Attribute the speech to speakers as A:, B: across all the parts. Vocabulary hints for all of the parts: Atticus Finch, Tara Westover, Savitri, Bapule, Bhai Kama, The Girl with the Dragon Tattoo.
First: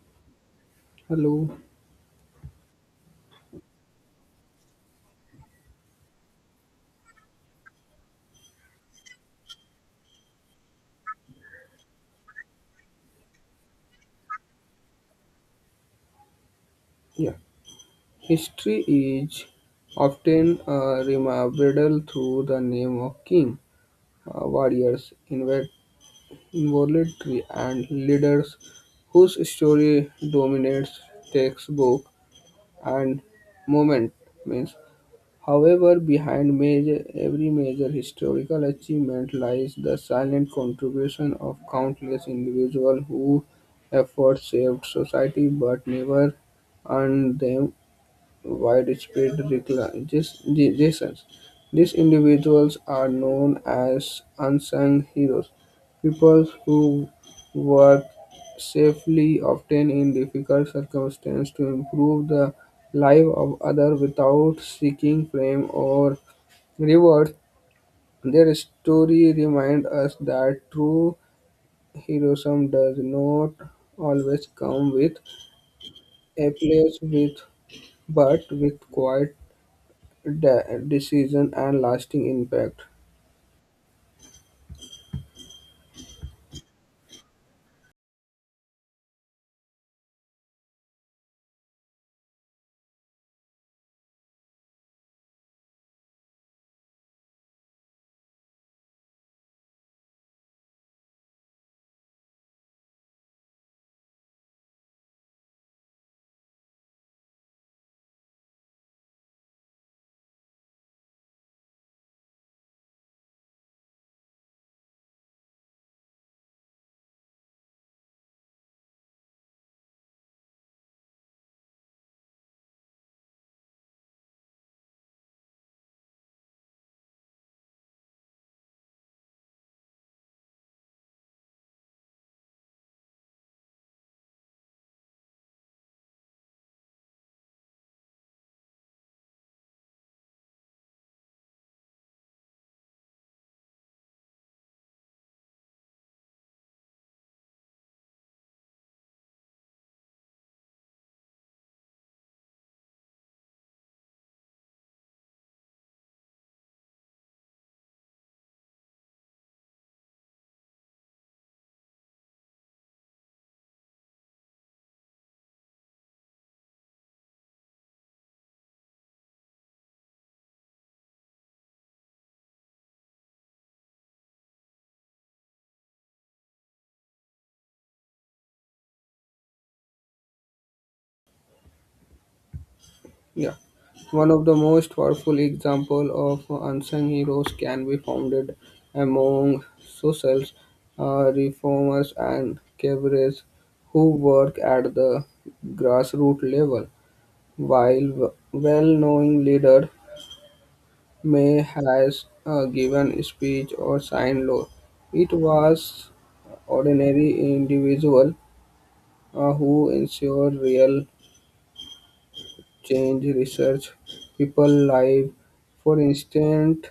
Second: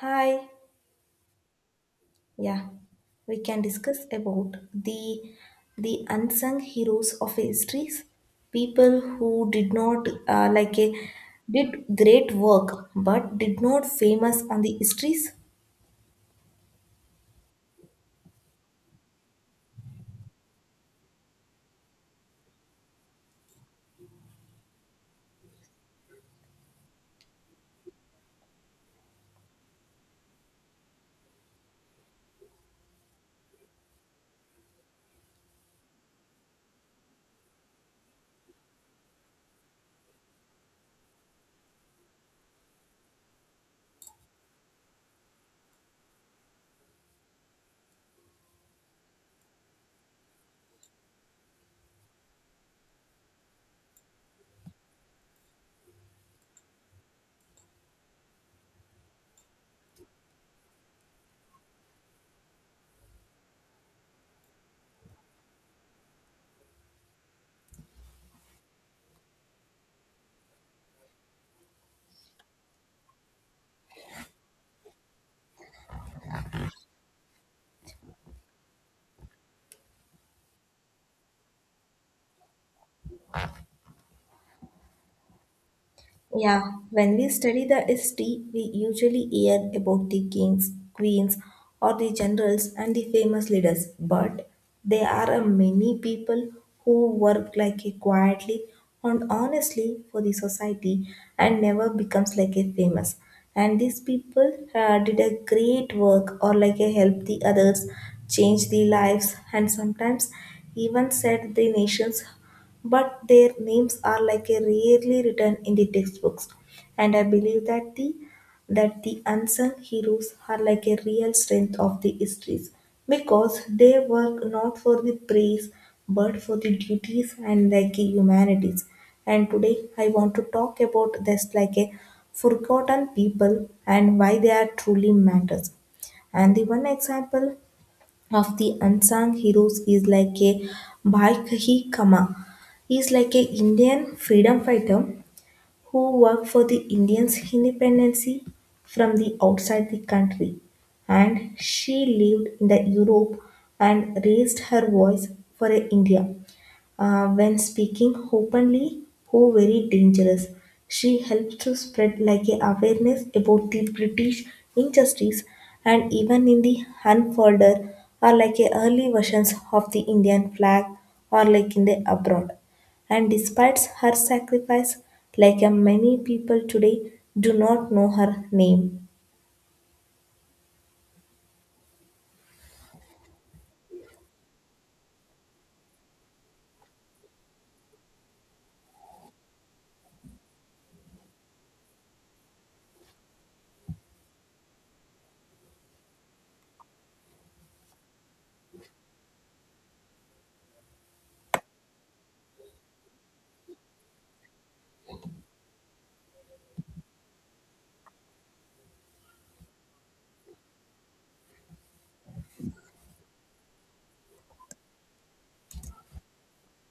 A: Hi.
B: Hello.
A: Yeah, we can discuss about the unsung heroes of histories, people who did not like a did great work but did not famous on the histories.
B: Yeah. History is often remembered through the name of king, warriors, involuntary, and leaders whose story dominates textbook and moment means. However, behind major, every major historical achievement lies the silent contribution of countless individuals who efforts saved society but never earned them widespread regulations. These individuals are known as unsung heroes, people who work safely, often in difficult circumstances, to improve the life of others without seeking fame or reward. Their story reminds us that true heroism does not always come with applause, with, but with quiet decision and lasting impact.
A: Yeah, when we study the history, we usually hear about the kings, queens, or the generals and the famous leaders, but there are a many people who work like a quietly and honestly for the society and never becomes like a famous. And these people did a great work or like a help the others, change the lives, and sometimes even set the nations, but their names are like a rarely written in the textbooks, and I believe that the unsung heroes are like a real strength of the histories because they work not for the praise but for the duties and like the humanities. And today I want to talk about this like a forgotten people and why they are truly matters. And the one example of the unsung heroes is like a Bhai Kama. He is like a Indian freedom fighter who worked for the Indians' independence from the outside the country. And she lived in the Europe and raised her voice for a India when speaking openly who very dangerous. She helps to spread like a awareness about the British injustice and even in the unfolder or like a early versions of the Indian flag or like in the abroad. And despite her sacrifice, like a many people today do not know her name.
B: Yeah. One of the most powerful example of unsung heroes can be founded among socials, reformers, and cadres who work at the grassroots level. While well-known leader may has given speech or signed law, it was ordinary individual who ensured real change research people live for instant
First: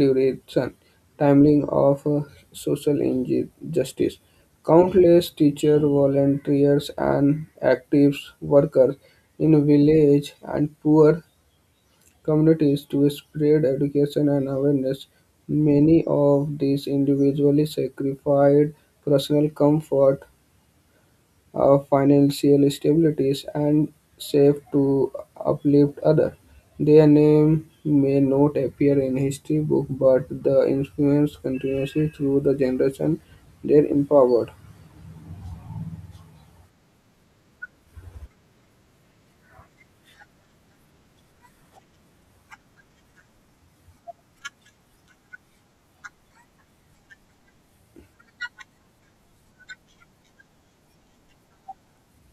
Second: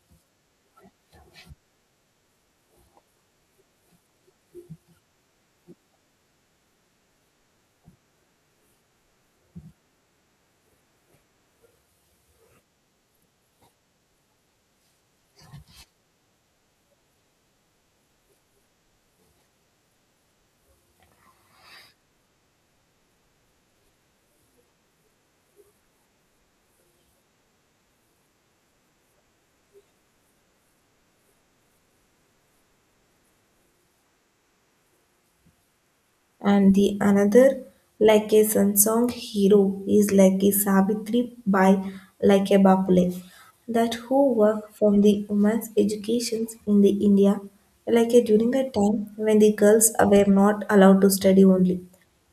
B: duration timing of social injustice countless teacher volunteers and active workers in village and poor communities to spread education and awareness many of these individually sacrificed personal comfort financial stabilities and safe to uplift others. Their name may not appear in history book, but the influence continues through the generation they empowered.
A: And the another like a song hero is like a Savitri by like a Bapule, that who work from the women's educations in the India, like a during a time when the girls were not allowed to study only.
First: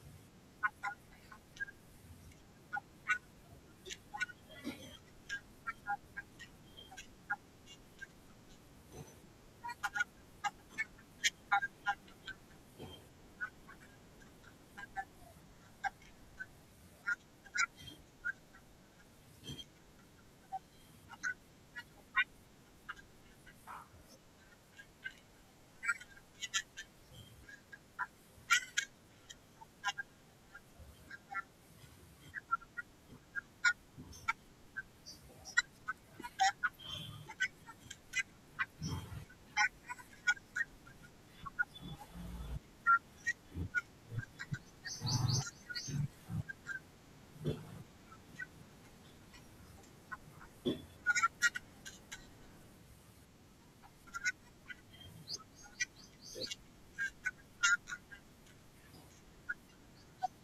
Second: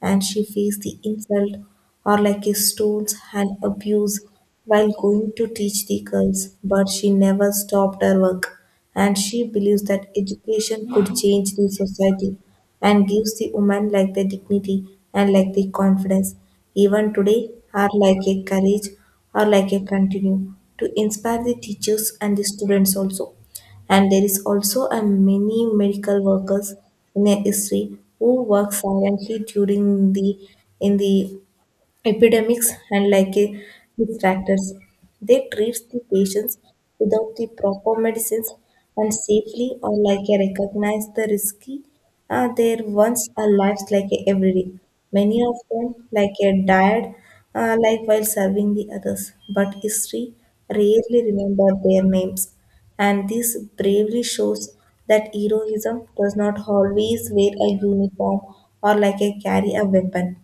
A: And she faced the insult or like his stones and abuse while going to teach the girls, but she never stopped her work. And she believes that education could change the society and gives the woman like the dignity and like the confidence. Even today are like a courage or like a continue to inspire the teachers and the students also. And there is also a many medical workers in a history who work silently during the epidemics and distractors. They treat the patients without the proper medicines and safely or recognize the risky their once a lives every day. Many of them died while serving the others, but history rarely remember their names. And this bravely shows that heroism does not always wear a uniform or like a carry a weapon.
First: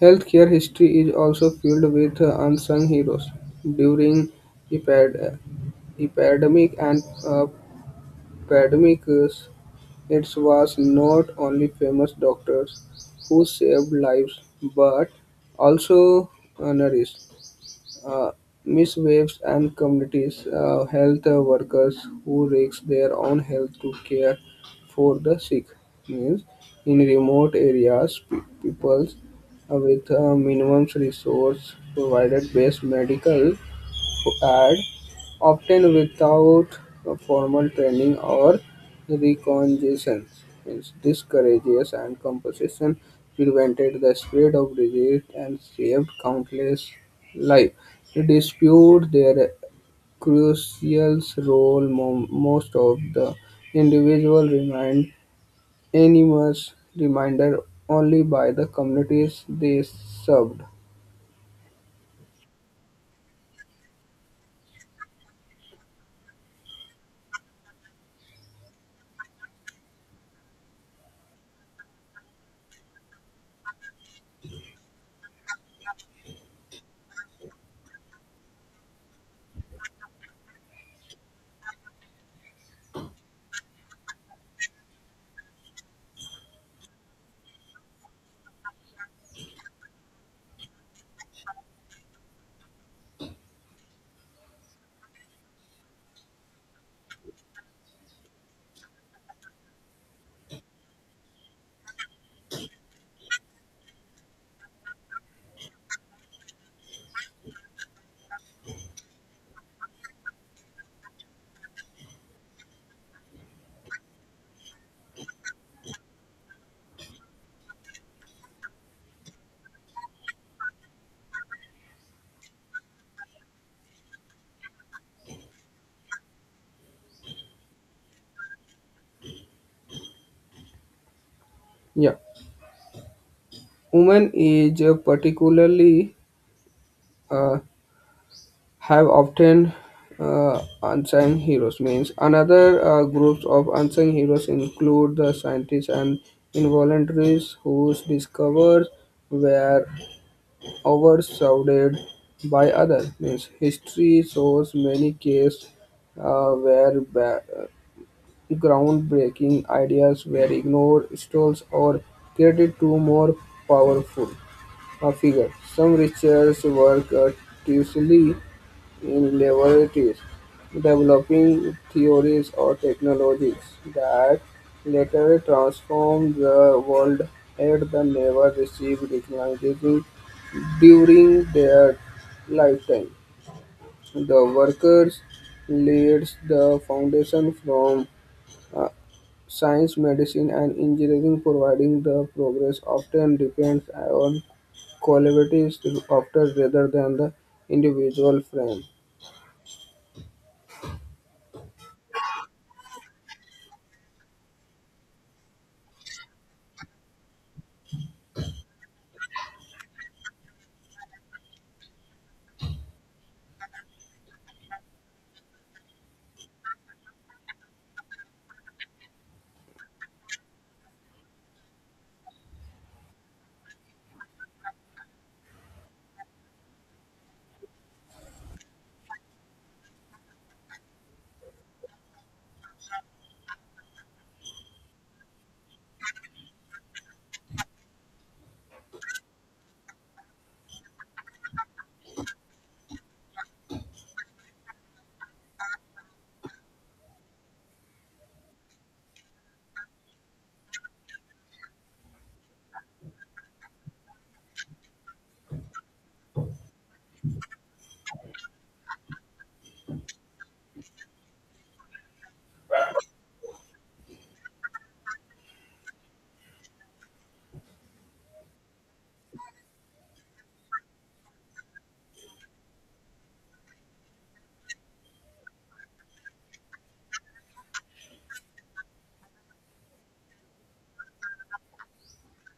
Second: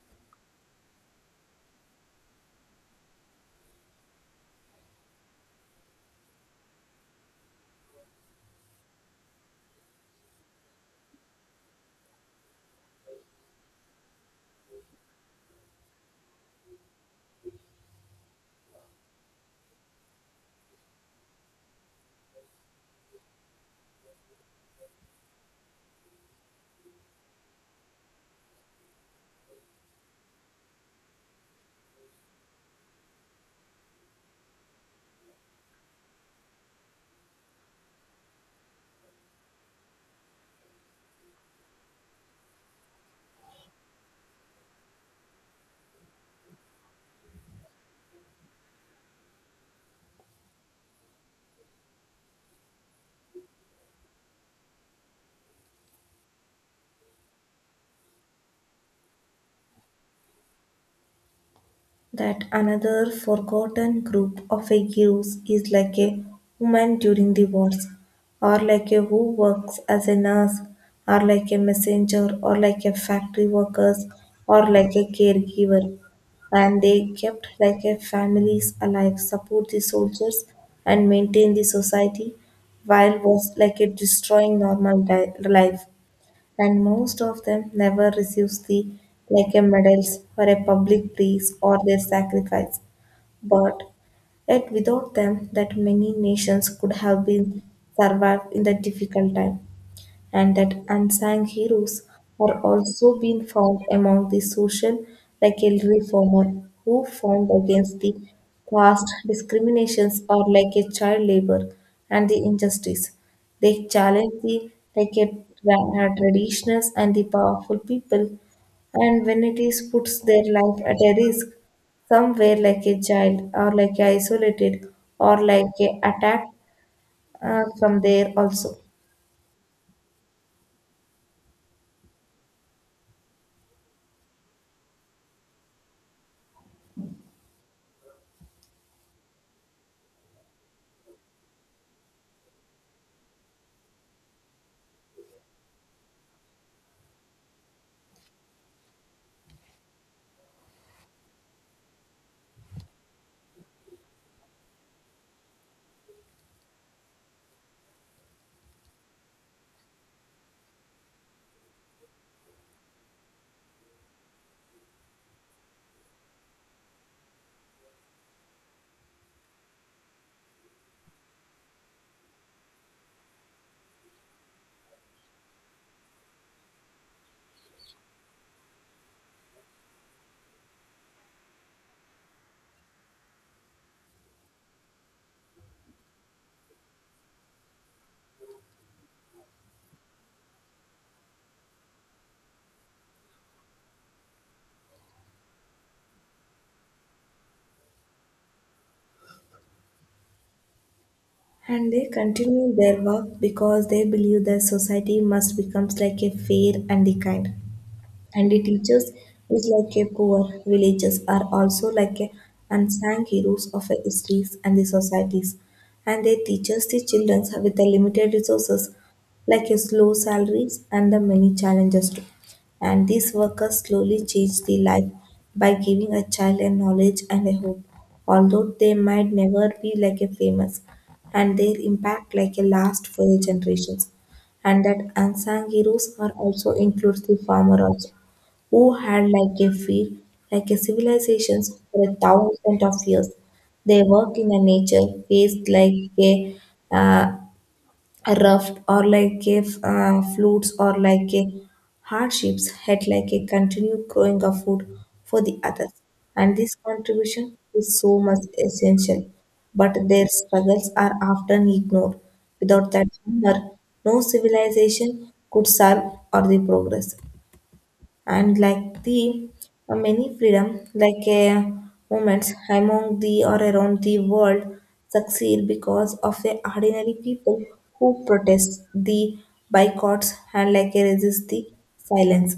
B: Healthcare history is also filled with unsung heroes. During epid- epidemic and pandemics, it was not only famous doctors who saved lives, but also nurses. uh, Miswaves and communities health workers who risk their own health to care for the sick means in remote areas peoples with minimum resource provided best medical ad, often without a formal training or recognition. Means this courageous and composition prevented the spread of disease and saved countless lives. To dispute their crucial role, most of the individual remained anonymous, reminded only by the communities they served.
A: That another forgotten group of a heroes is like a woman during the wars, or like a who works as a nurse, or like a messenger, or like a factory workers, or like a caregiver. And they kept like a families alive, support the soldiers and maintain the society while was like a destroying life. And most of them never receives the like a medals or a public praise or their sacrifice. But yet without them, that many nations could have been survived in the difficult time. And that unsung heroes are also being found among the social like a reformer who fought against the past discriminations or like a child labor and the injustice. They challenge the traditionals and the powerful people, and when it is puts their life at a risk somewhere like a child or like a isolated or like a attack from there also.
B: Yeah, women is particularly uh, have often unsung heroes means another groups of unsung heroes include the scientists and involuntaries whose discoveries were overshadowed by others means history shows many cases where groundbreaking ideas were ignored stolen or credited to more powerful figures some research work tirelessly in laboratories, developing theories or technologies that later transformed the world had they never received recognition during their lifetime. The workers laid the foundation from uh, science, medicine, and engineering, providing the progress often depends on collaborative after rather than the individual frame.
A: And they continue their work because they believe that society must become like a fair and the kind. And the teachers is like a poor villagers are also like a unsung heroes of a histories and the societies. And they teaches the children with the limited resources, like a slow salaries and the many challenges too. And these workers slowly change the life by giving a child a knowledge and a hope. Although they might never be like a famous, and their impact like a last for the generations. And that unsung heroes are also includes the farmer also who had like a feel like a civilizations for a thousand of years. They work in a nature faced uh, a raft or like a flutes or like a hardships had like a continued growing of food for the others. And this contribution is so much essential, but their struggles are often ignored. Without that hunger, no civilization could survive or the progress. And like the many freedom movements among the or around the world succeed because of the ordinary people who protest the boycotts and resist the silence.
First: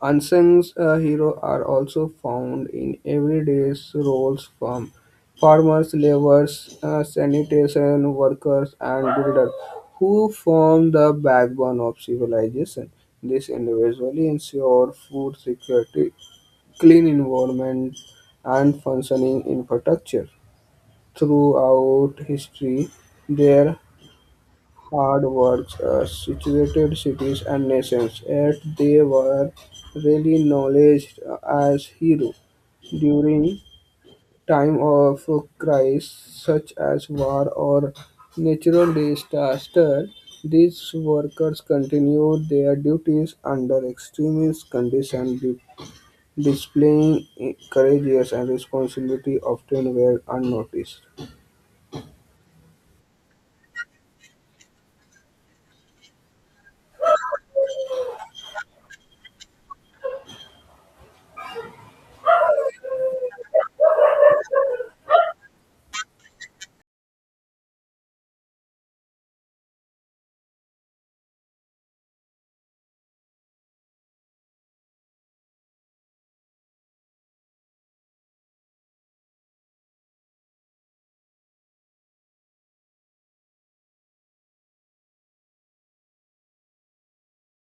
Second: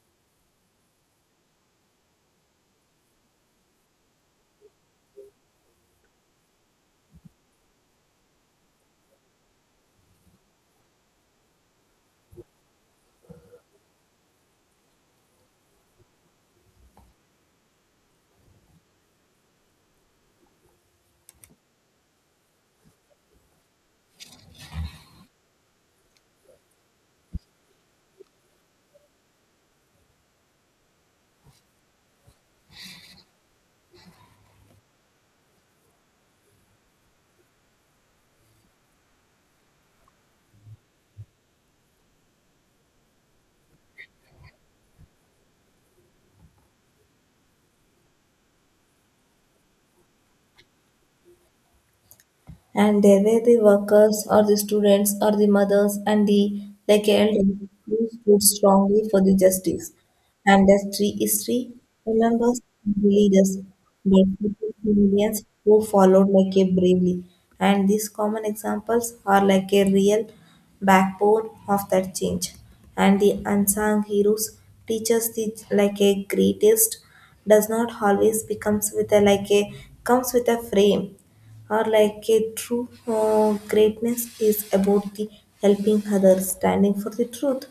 B: Unsung heroes are also found in everyday roles from farmers, laborers, sanitation workers, and builders who form the backbone of civilization. This individually ensure food security, clean environment, and functioning infrastructure. Throughout history, there hard works situated cities and nations, yet they were really acknowledged as heroes during time of crisis such as war or natural disaster. These workers continued their duties under extreme conditions, displaying courage and responsibility often were unnoticed.
A: And there were the workers or the students or the mothers and the like elders who stood strongly for the justice. And that tree history remembers the leaders, but people in millions who followed like a bravely. And these common examples are like a real backbone of that change. And the unsung heroes teach us the like a greatest does not always becomes with a like a comes with a frame, or like a true greatness is about the helping others, standing for the truth,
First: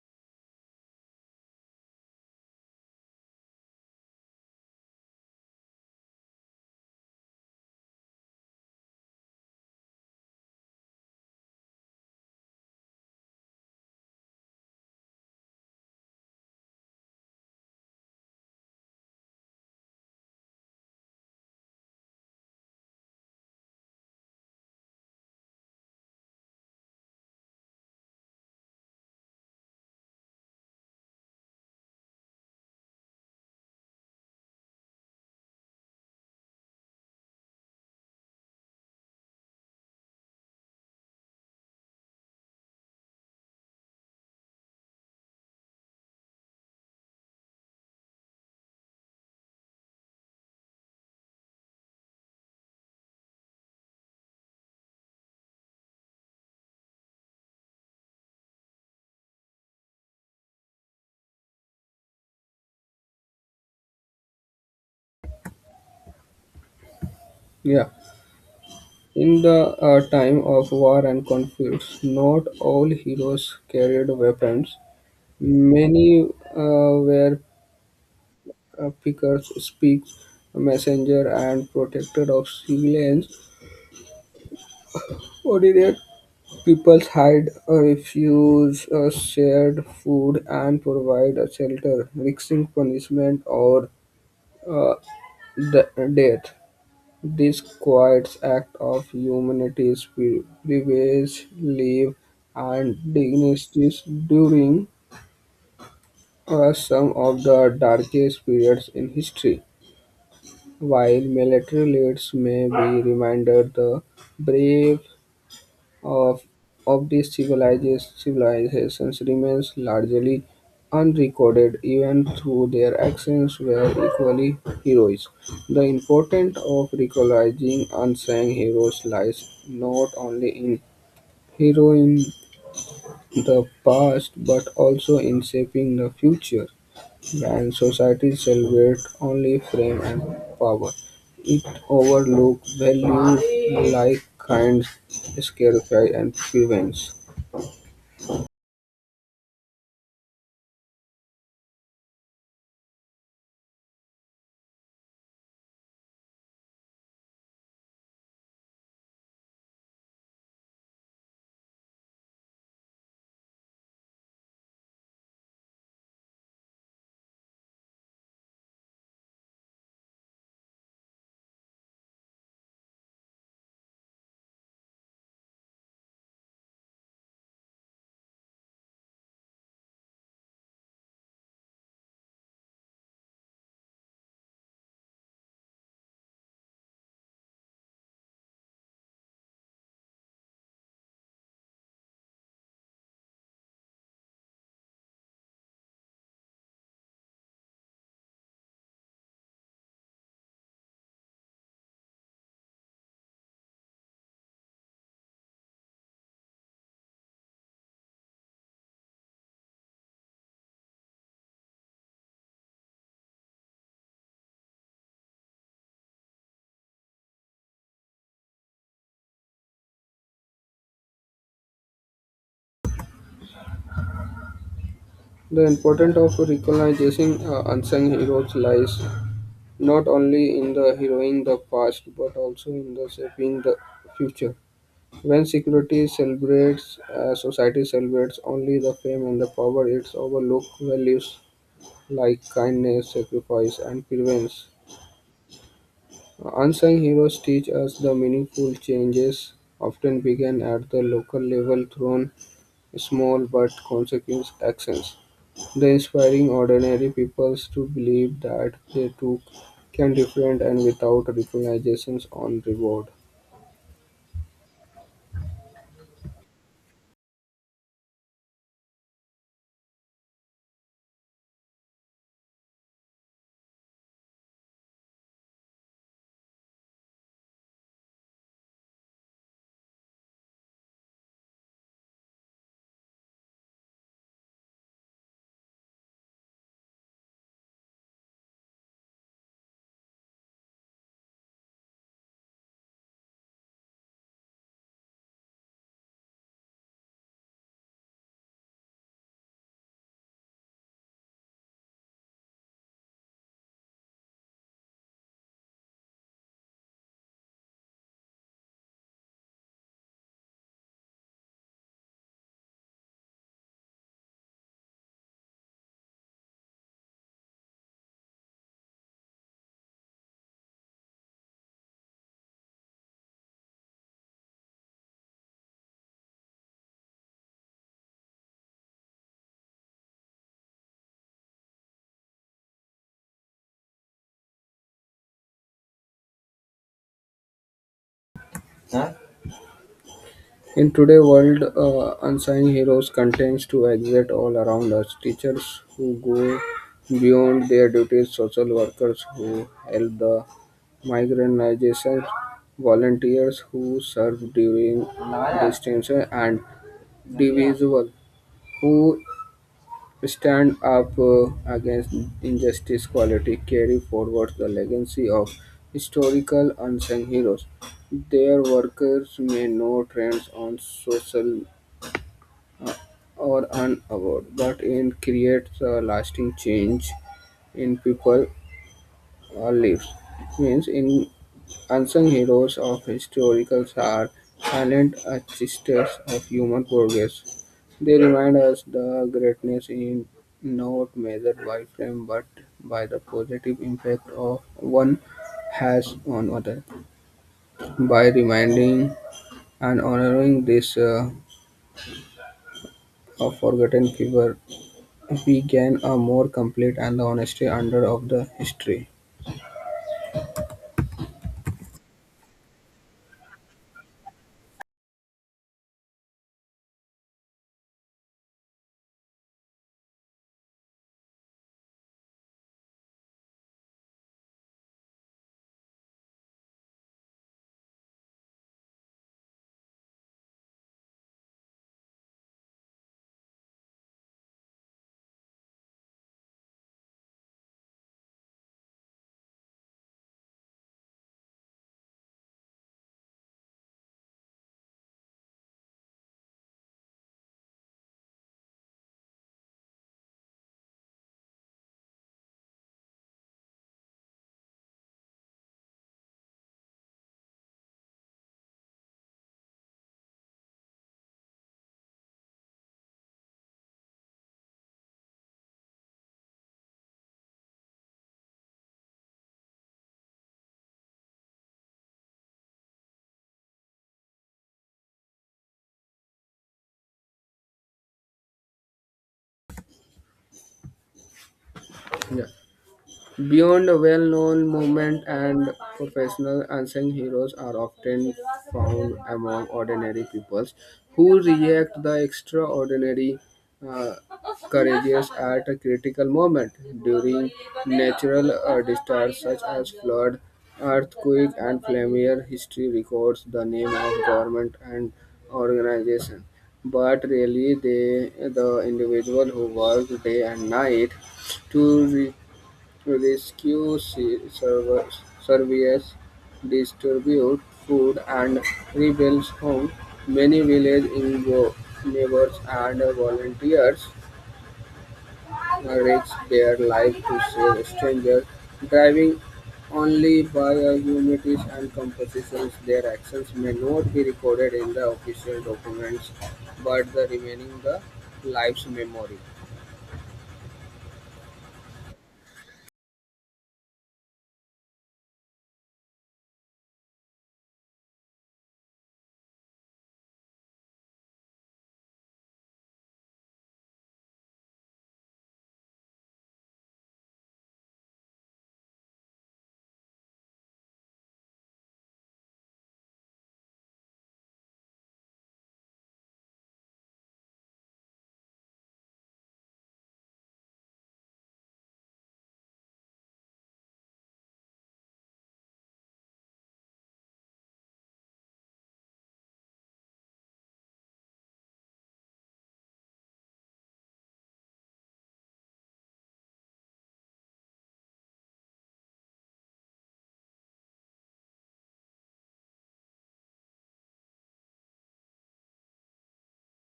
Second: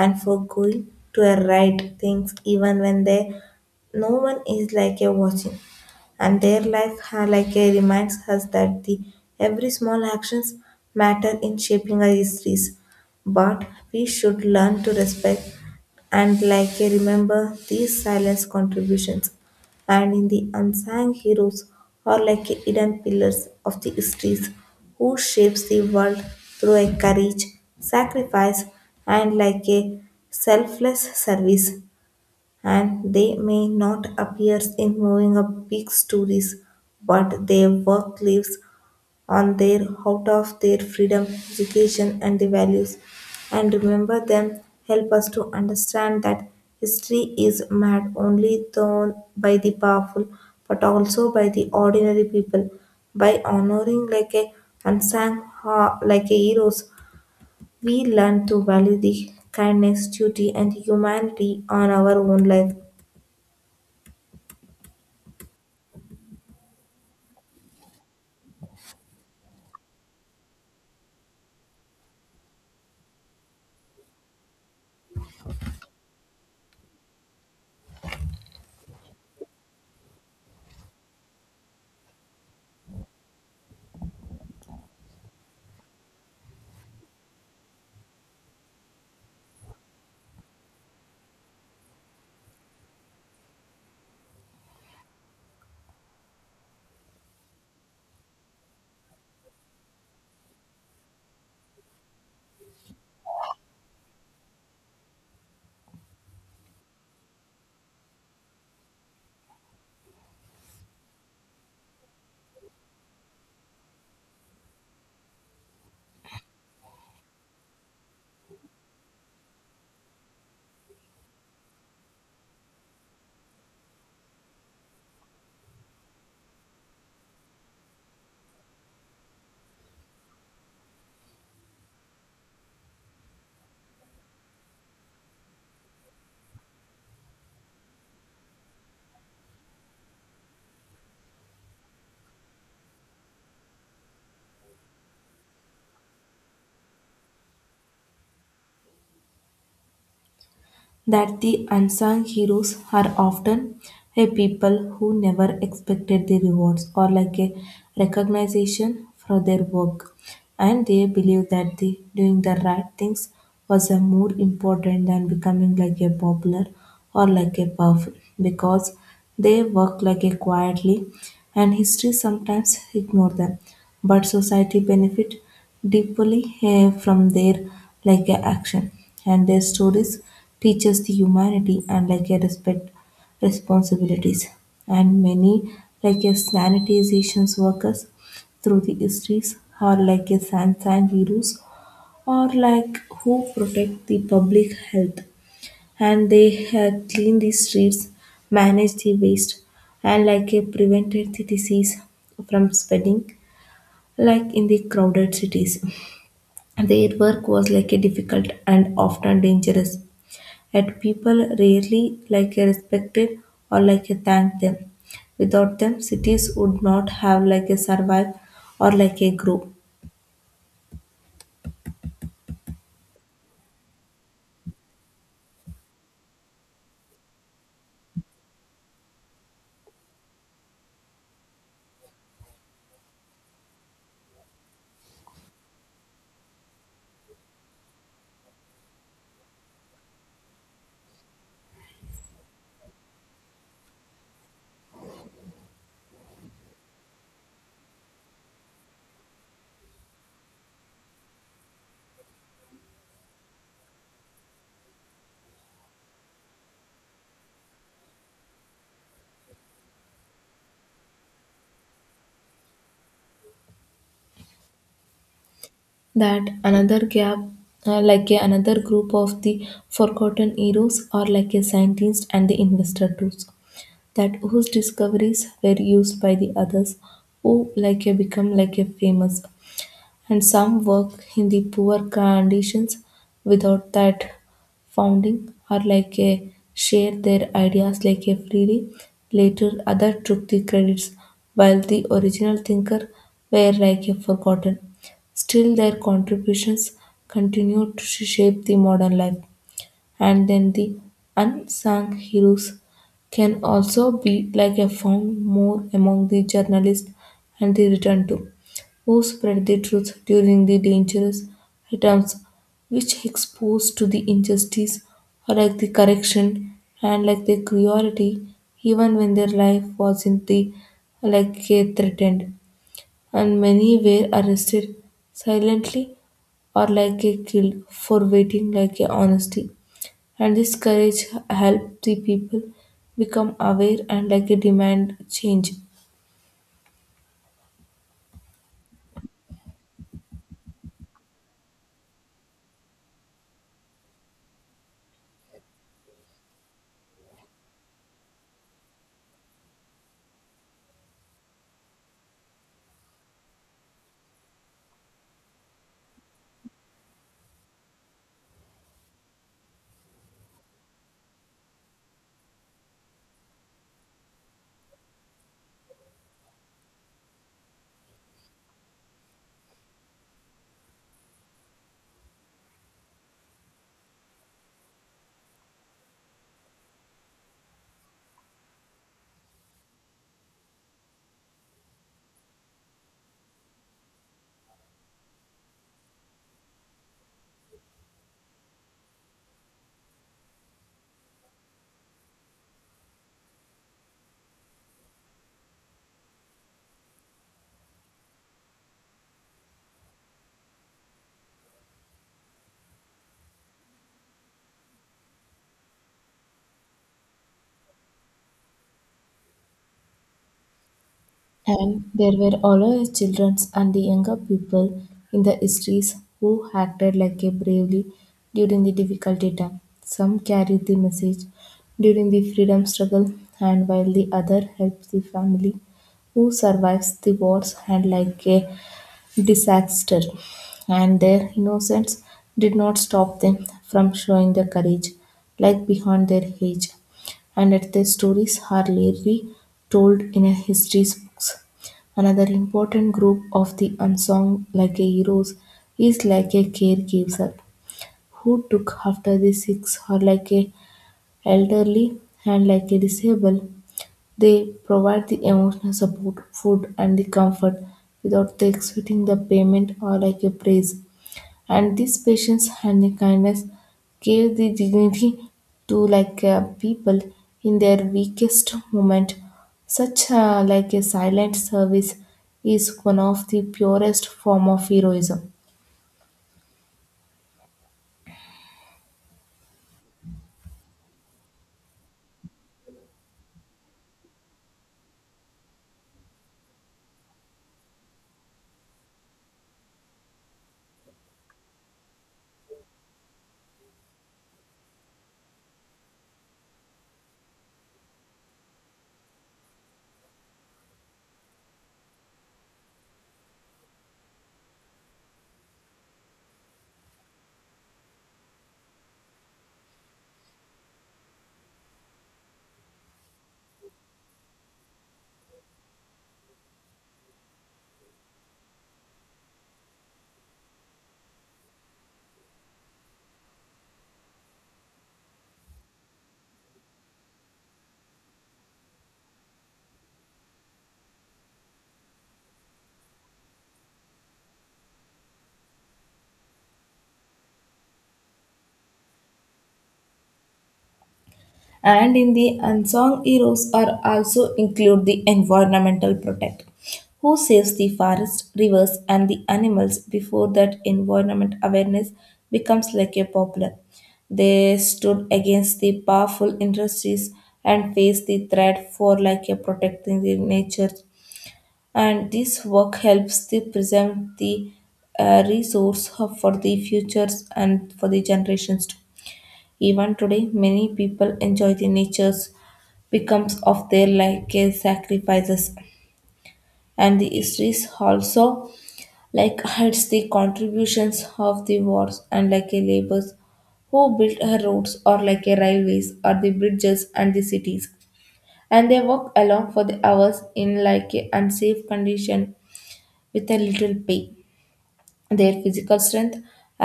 A: and for going to a right things even when there no one is like a watching. And their life like a reminds us that the every small actions matter in shaping our histories. But we should learn to respect and like a remember these silence contributions. And in the unsung heroes are like hidden pillars of the histories who shapes the world through a courage, sacrifice, and like a selfless service. And they may not appear in moving up big stories, but their work lives on their out of their freedom, education, and the values. And remember them help us to understand that history is made only done by the powerful, but also by the ordinary people. By honoring like a unsung ha- like a heroes, we learn to value the kindness, duty, and humanity on our own life.
B: Yeah. In the time of war and conflicts, not all heroes carried weapons. Many were pickers, speaks, messenger, and protector of civilians. Ordinary people had a refuge, shared food, and provide a shelter, risking punishment or uh, the death. This quiet act of humanity's privilege, leave, and dignities during some of the darkest periods in history. While military leaders may be reminded the brave of, of these civilizations remains largely unrecorded even though their actions were equally heroic. The importance of recognizing unsung heroes lies not only in heroing the past but also in shaping the future. When societies celebrate only fame and power, it overlooks values like kind, sacrifice, and prevents.
A: That the unsung heroes are often a people who never expected the rewards or like a recognition for their work, and they believe that the doing the right things was a more important than becoming like a popular or like a powerful. Because they work like a quietly, and history sometimes ignore them, but society benefit deeply from their like a action. And their stories teaches the humanity and like a respect responsibilities. And many like a sanitizations workers through the histories are like a sunshine heroes or like who protect the public health. And they clean the streets, manage the waste, and prevented the disease from spreading like in the crowded cities. Their work was like a difficult and often dangerous, yet people rarely like a respected or like a thanked them. Without them, cities would not have like a survive or like a grow.
B: The importance of recognizing unsung heroes lies not only in the heroing the past but also in the shaping the future. When security celebrates, society celebrates only the fame and the power. It's overlook values like kindness, sacrifice, and prevents. Unsung heroes teach us the meaningful changes often begin at the local level through small but consequent actions. The inspiring ordinary peoples to believe that they too can different and without recognitions on reward.
A: That another gap another group of the forgotten heroes are like a scientist and the investor tools, that whose discoveries were used by the others who like a become like a famous. And some work in the poor conditions without that founding or like a share their ideas like a freely. Later other took the credits while the original thinker were like a forgotten. Still their contributions continued to shape the modern life. And then the unsung heroes can also be like a found more among the journalists and the return to who spread the truth during the dangerous items, which exposed to the injustice or like the correction and like the cruelty even when their life wasn't the like a threatened. And many were arrested silently or like a killed for waiting like a honesty. And this courage helped the people become aware and like a demand change.
B: In today's world, unsung heroes continues to exist all around us. Teachers who go beyond their duties, social workers who help the migrant organizations, volunteers who serve during distance, and individuals who stand up against injustice quality carry forward the legacy of historical unsung heroes. Their workers may know trends on social uh, or an award, but it creates a lasting change in people or lives. Means in unsung heroes of historicals are silent achievers of human progress. They remind us the greatness is not measured by fame but by the positive impact of one has on others. By reminding and honoring this forgotten figure, we gain a more complete and honest under of the history.
A: And there were always children and the younger people in the histories who acted like a bravely during the difficulty time. Some carried the message during the freedom struggle, and while the other helped the family who survives the wars and like a disaster. And their innocence did not stop them from showing their courage, like beyond their age. And that their stories are rarely told in a history's books. Another important group of the unsung like a heroes is like a caregiver who took after the sick or like a elderly and like a disabled. They provide the emotional support, food, and the comfort without expecting the payment or like a praise. And this patience and the kindness gave the dignity to people in their weakest moment. Such like a silent service is one of the purest form of heroism.
B: Yeah. Beyond a well-known movement and professional unsung heroes are often found among ordinary peoples who react the extraordinary uh, courageous at a critical moment during natural disasters such as flood, earthquake, and flammare. History records the name of government and organization, but really they the individual who worked day and night to rescue services distribute food and rebuild homes. Many village neighbors and volunteers risk their lives to save strangers, driving only by a humanities and compositions. Their actions may not be recorded in the official documents, but the remaining the life's memory.
A: And in the unsung heroes are also include the environmental protect who saves the forest rivers and the animals before that environment awareness becomes like a popular, they stood against the powerful industries and faced the threat for like a protecting the nature, and this work helps to preserve the resource for the futures and for the generations to. Even today, many people enjoy the nature's becomes of their like care sacrifices, and the histories also like hides the contributions of the wars and like a labors who built her roads or like a railways or the bridges and the cities, and they walk along for the hours in like a unsafe condition with a little pay. Their physical strength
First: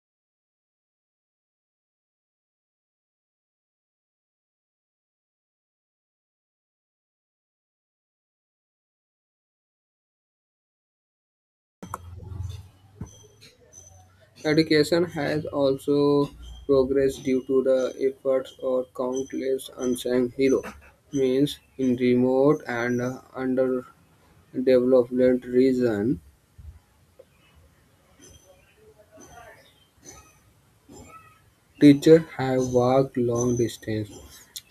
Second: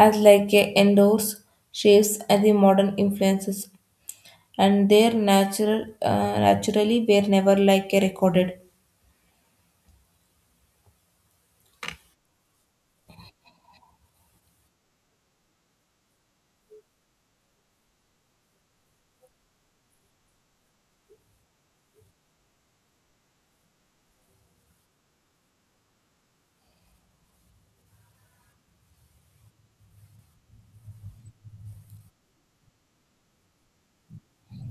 A: as like a endorse shapes and the modern influences, and their natural naturally were never like recorded.
B: Education has also progressed due to the efforts of countless unsung heroes, means in remote and underdeveloped regions, teachers have walked long distance,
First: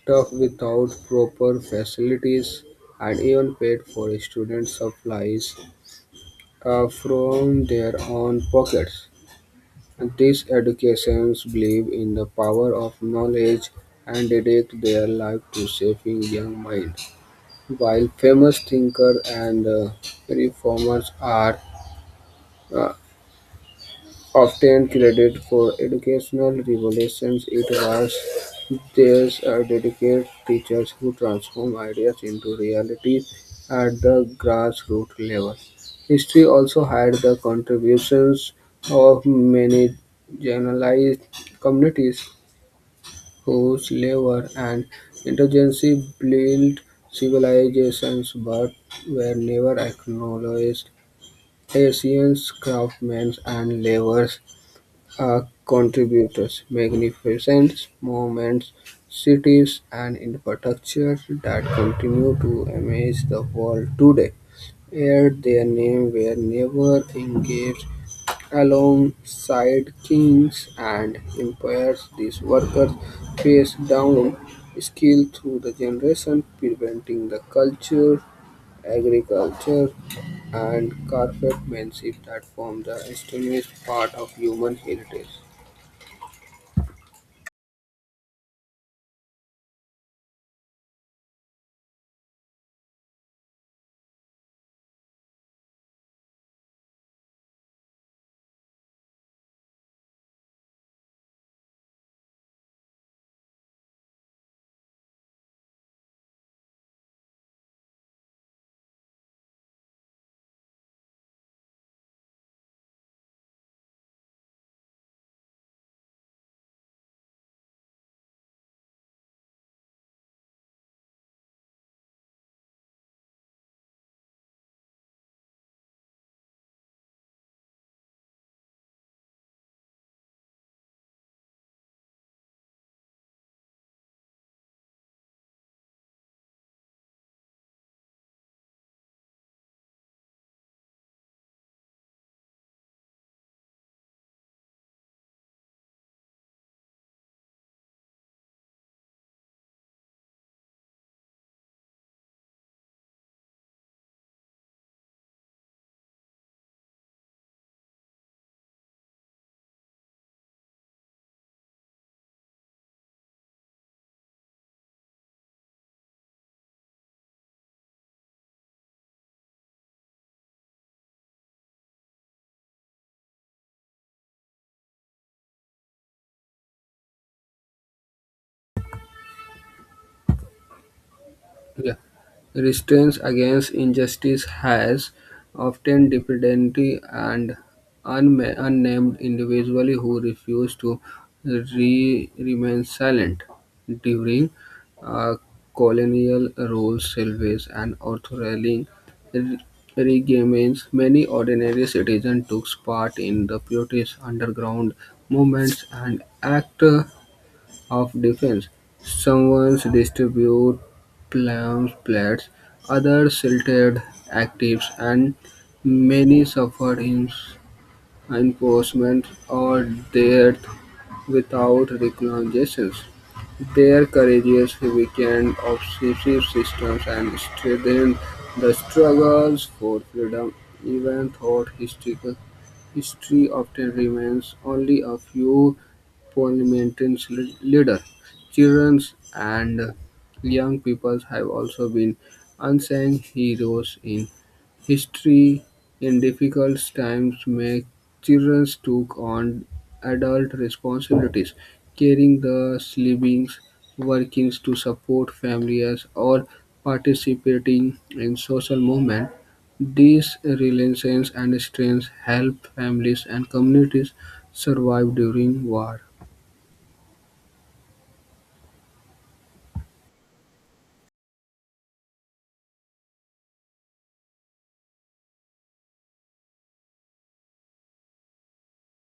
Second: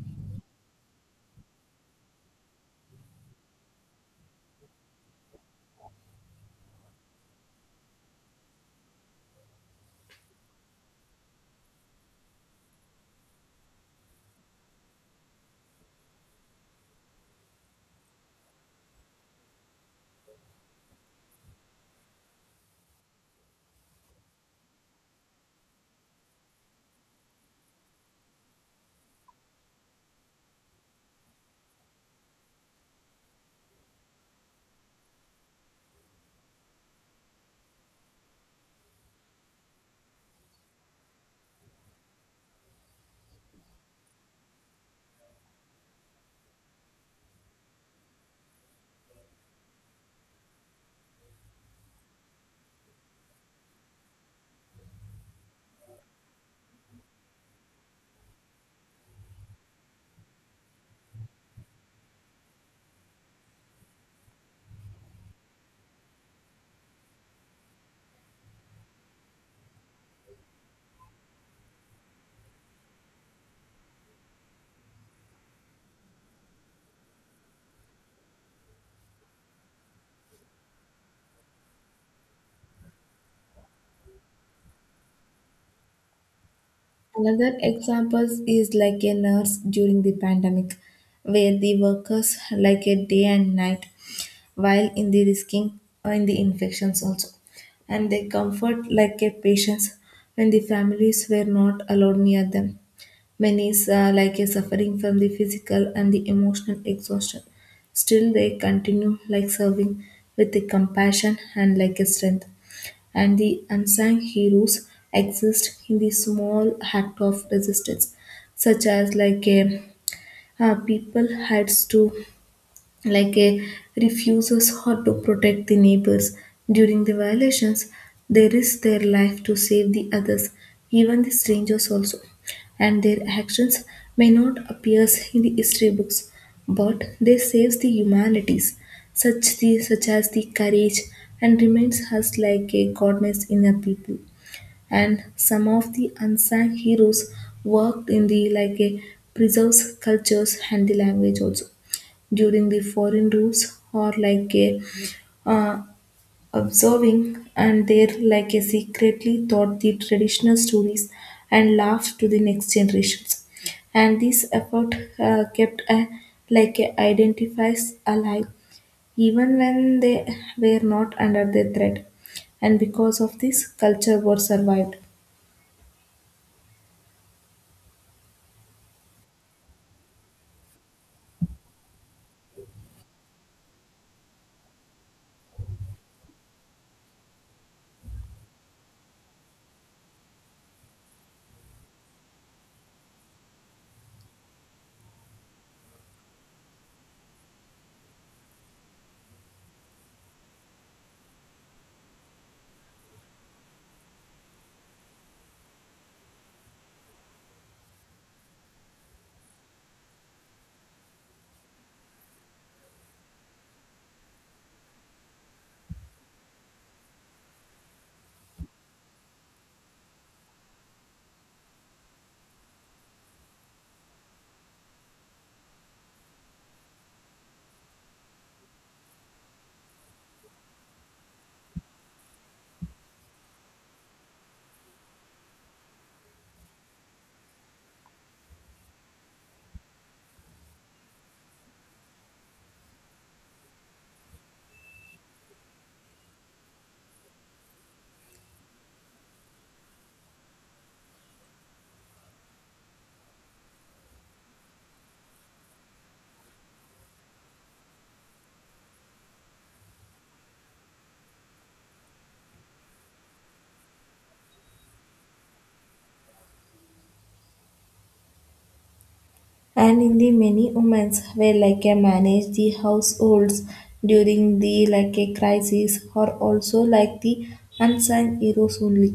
B: tough without proper facilities, and even paid for student supplies from their own pockets. These educations believe in the power of knowledge and dedicate their life to shaping young minds. While famous thinkers and reformers are uh, often credited for educational revolutions, it was their dedicated teachers who transformed ideas into reality at the grassroots level. History also had the contributions of many marginalized communities whose labor and intelligence built civilizations but were never acknowledged. Asians, craftsmen, and laborers are contributors, magnificent monuments, cities, and infrastructure that continue to amaze the world today. Yet their names were never engraved alongside kings and empires, these workers passed down skill through the generations, preventing the culture, agriculture, and craftsmanship that form the established part of human heritage.
A: Another example is like a nurse during the pandemic, where the workers like a day and night while in the risking or in the infections also. And they comfort like a patients when the families were not allowed near them. Many is like a suffering from the physical and the emotional exhaustion. Still they continue like serving with the compassion and like a strength. And the unsung heroes exist in the small act of resistance, such as like a, people heads to like a refuses how to protect the neighbors during the violations. They risk their life to save the others, even the strangers also, and their actions may not appear in the history books, but they saves the humanities such the such as the courage and remains us like a goddess in a people. And some of the unsung heroes worked in the like a preserves cultures and the language also during the foreign rules or like a, uh, observing, and they're like a secretly taught the traditional stories and laughed to the next generations. And this effort kept a, like a identifies alive even when they were not under the threat, and because of this culture was survived.
B: Yeah. Resistance against injustice has often depended on unnamed individuals who refuse to remain silent during uh, colonial rule, service, and authoritarian re- regimes. Many ordinary citizens took part in the British underground movements and acted of defense. Some distribute palm plates, others silted actives, and many suffered in enforcement or death without recognitions. Their courageous weakened obsessive systems and strengthened the struggles for freedom, even though historical history often remains only a few parliament's leader. Children and young people have also been unsung heroes in history. In difficult times, many children took on adult responsibilities, carrying the sleepings, working to support families, or participating in social movement. These resilience and strength help families and communities survive during war.
A: And in the many women's were like a manage the households during the like a crisis, or also like the unsung heroes only.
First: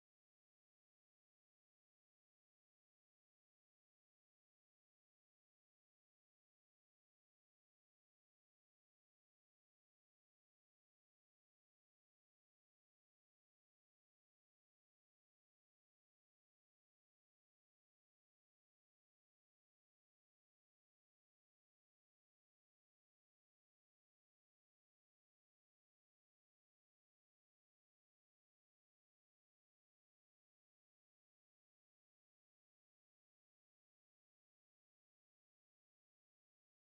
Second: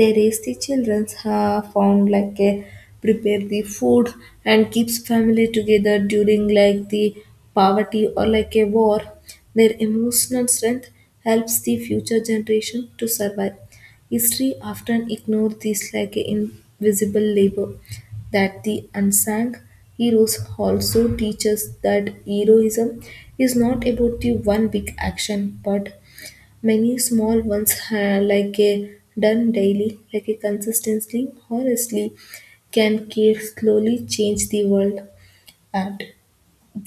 A: They raise the children, found like a prepare the food and keeps family together during like the poverty or like a war. Their emotional strength helps the future generation to survive. History often ignores this like a invisible labor. That the unsung heroes also teach us that heroism is not about the one big action but many small ones, like a done daily, like a consistently, honestly, can care slowly change the world. And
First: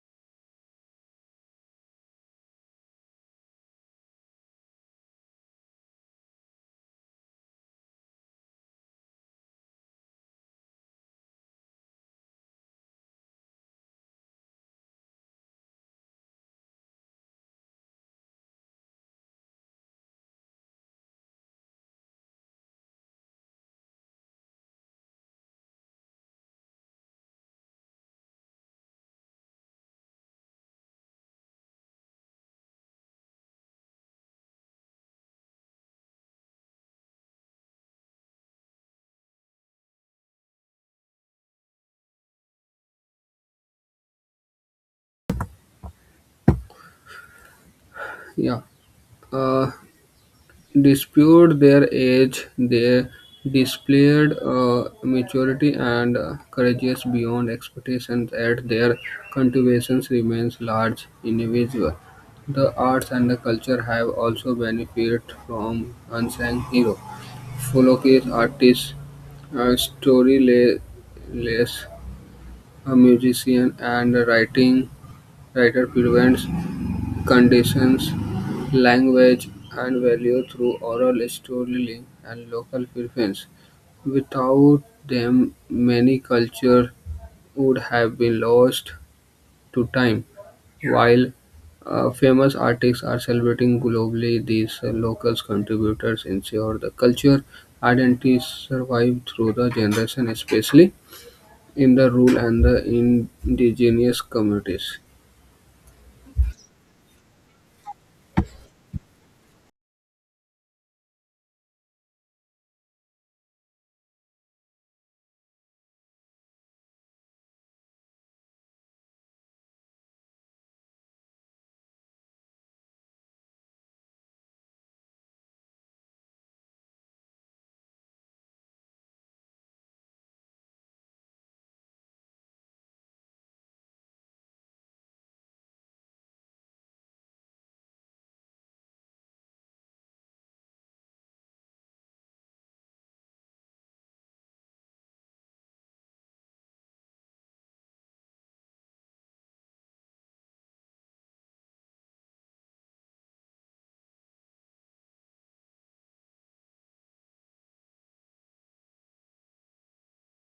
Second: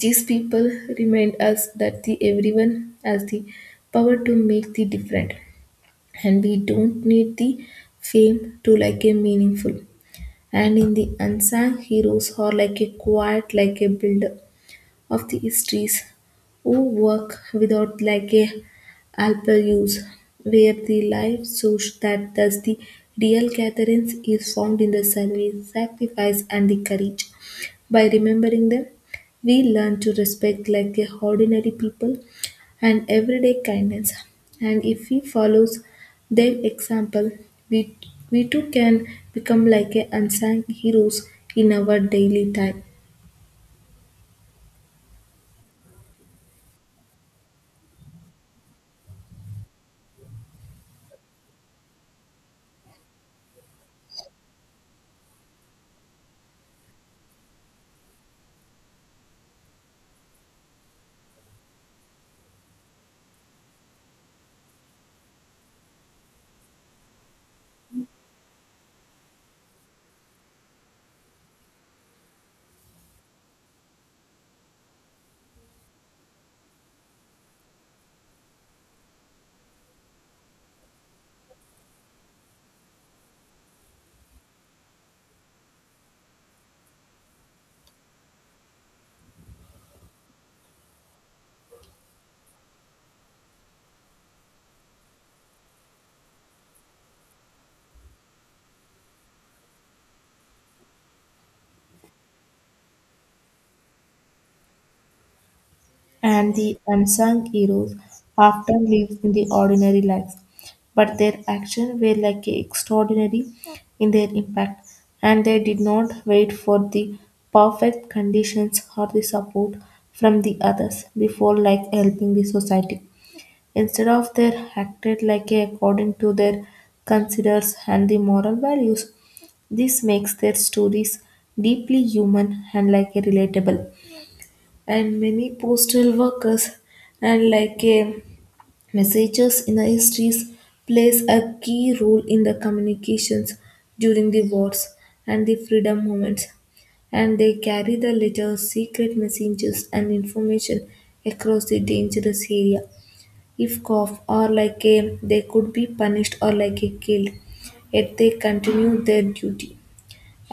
A: these people remind us that the everyone has the power to make the difference, and we don't need the fame to like a meaningful. And in the unsung heroes are like a quiet like a builder of the histories, who work without like a alpel use, where the life source that does the real gatherings is found in the service, sacrifice and the courage. By remembering them, we learn to respect like a ordinary people and everyday kindness. And if we follows their example, we we too can become like a unsung heroes in our daily time.
B: Yeah. Uh, Dispute their age, they displayed maturity and courageous beyond expectations at their contributions remains large individual. The arts and the culture have also benefited from unsung hero. Folklore artists, storyless a musician and a writing writer presents conditions, language, and value through oral storytelling and local preference. Without them, many cultures would have been lost to time. While famous artists are celebrating globally, these local contributors ensure the culture identity survive through the generation, especially in the rural and the indigenous communities.
A: And the unsung heroes often lived in the ordinary lives, but their actions were like extraordinary in their impact, and they did not wait for the perfect conditions or the support from the others before like helping the society. Instead of they acted like a, according to their considers and the moral values. This makes their stories deeply human and like a relatable. And many postal workers and like a messengers in the histories plays a key role in the communications during the wars and the freedom movements, and they carry the letters, secret messengers and information across the dangerous area. If caught or like a, they could be punished or like a killed, yet they continue their duty,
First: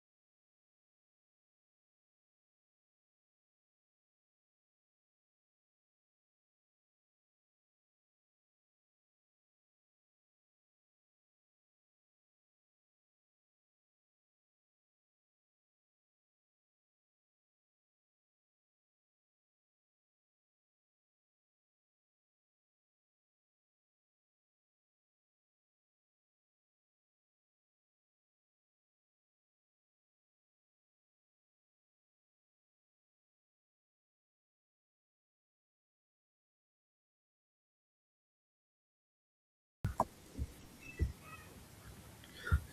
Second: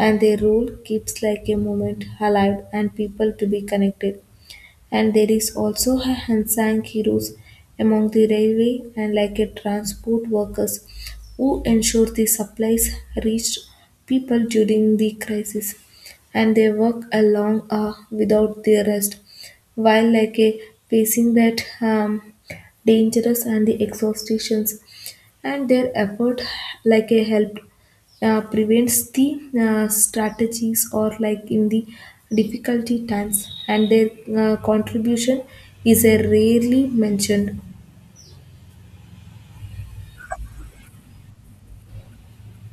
A: and their role keeps like a movement alive and people to be connected. And there is also a unsung heroes among the railway and like a transport workers who ensure the supplies reach people during the crisis. And they work along without their rest while like a facing that dangerous and the exhaustations, and their effort like a help prevents the strategies or like in the difficulty times, and their contribution is rarely mentioned.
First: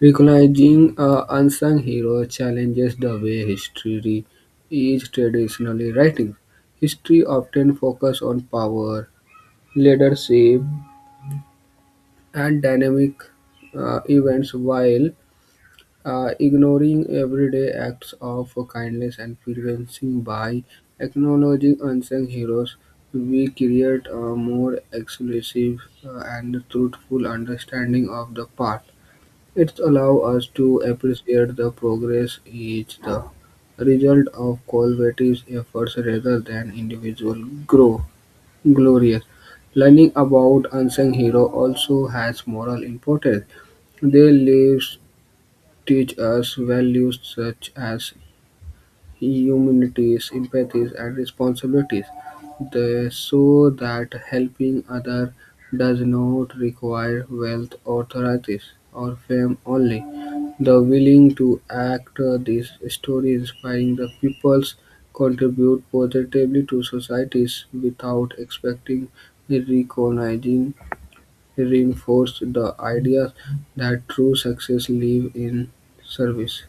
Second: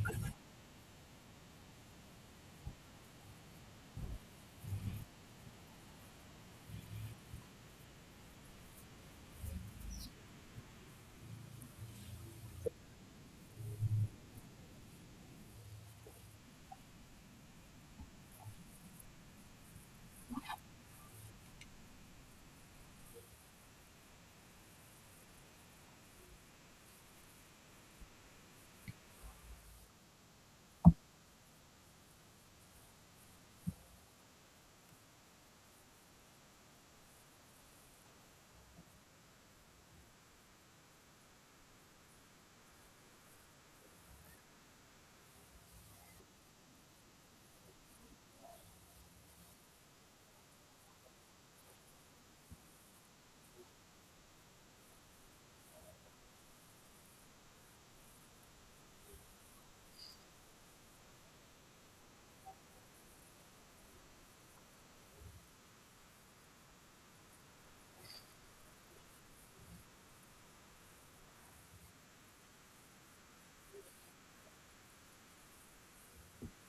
B: Recognizing unsung heroes challenges the way history is traditionally written. History often focuses on power, leadership, and dynamic events, while ignoring everyday acts of kindness and preventing by acknowledging unsung heroes, we create a more exclusive and truthful understanding of the past. It allows us to appreciate the progress is the result of collaborative efforts rather than individual grow glorious. Learning about unsung hero also has moral importance. Their lives teach us values such as humanity, empathy, and responsibilities. They show that helping others does not require wealth, authorities, or fame only. The willing to act this story inspiring the peoples contribute positively to societies without expecting recognizing reinforce the idea that true success live in service.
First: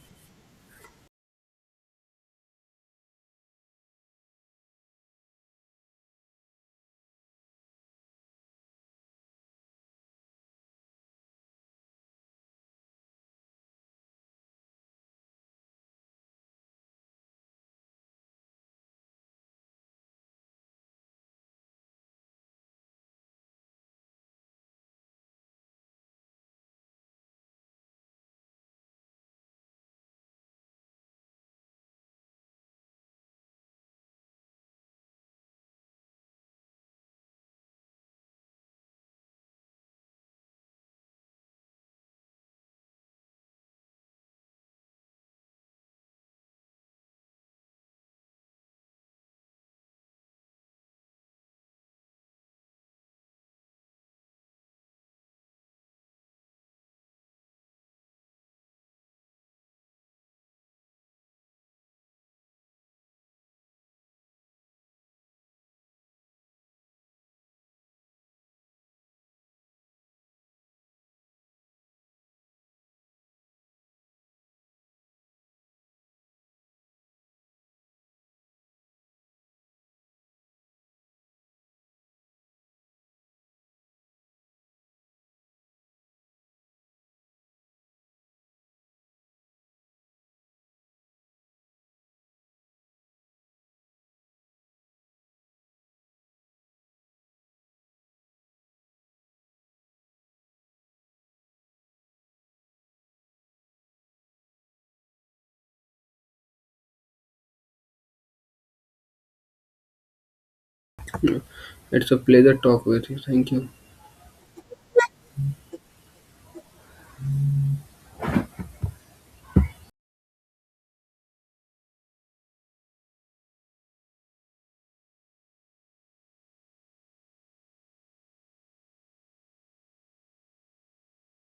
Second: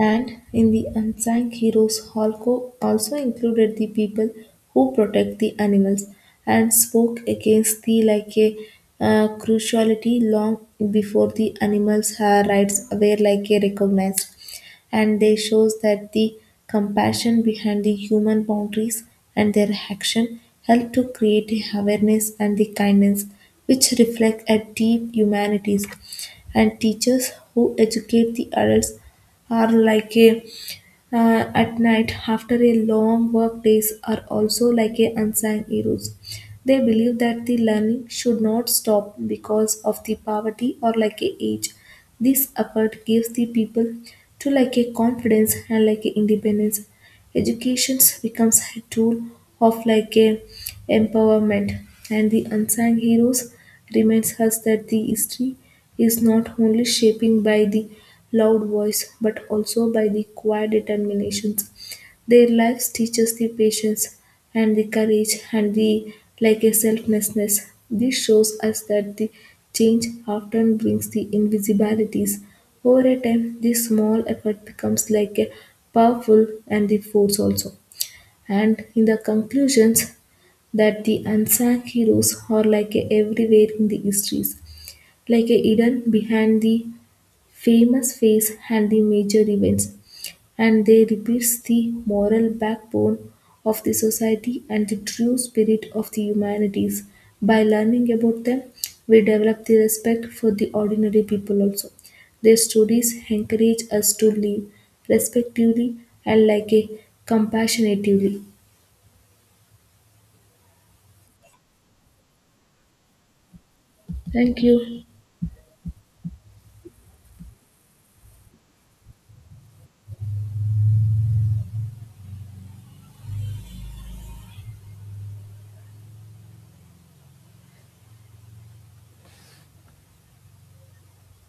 A: And in the unsung heroes, Holko also included the people who protect the animals and spoke against the like a, cruelty long before the animals' rights were like a recognized. And they shows that the compassion behind the human boundaries, and their action help to create the awareness and the kindness which reflect a deep humanities. And teachers who educate the adults or like a, at night after a long work days are also like a unsung heroes. They believe that the learning should not stop because of the poverty or like a age. This effort gives the people to like a confidence and like a independence. Education becomes a tool of like a empowerment, and the unsung heroes reminds us that the history is not only shaping by the loud voice but also by the quiet determinations. Their lives teach us the patience and the courage and the like a selflessness. This shows us that the change often brings the invisibilities. Over a time, this small effort becomes like a powerful and the force also. And in the conclusions that the unsung heroes are like a everywhere in the histories, like a hidden behind the famous face and the major events, and they represent the moral backbone of the society and the true spirit of the humanities. By learning about them, we develop the respect for the ordinary people also. Their stories encourage us to live respectively and like a compassionately.
B: It's a pleasure talk with you. Thank you.
A: Thank you.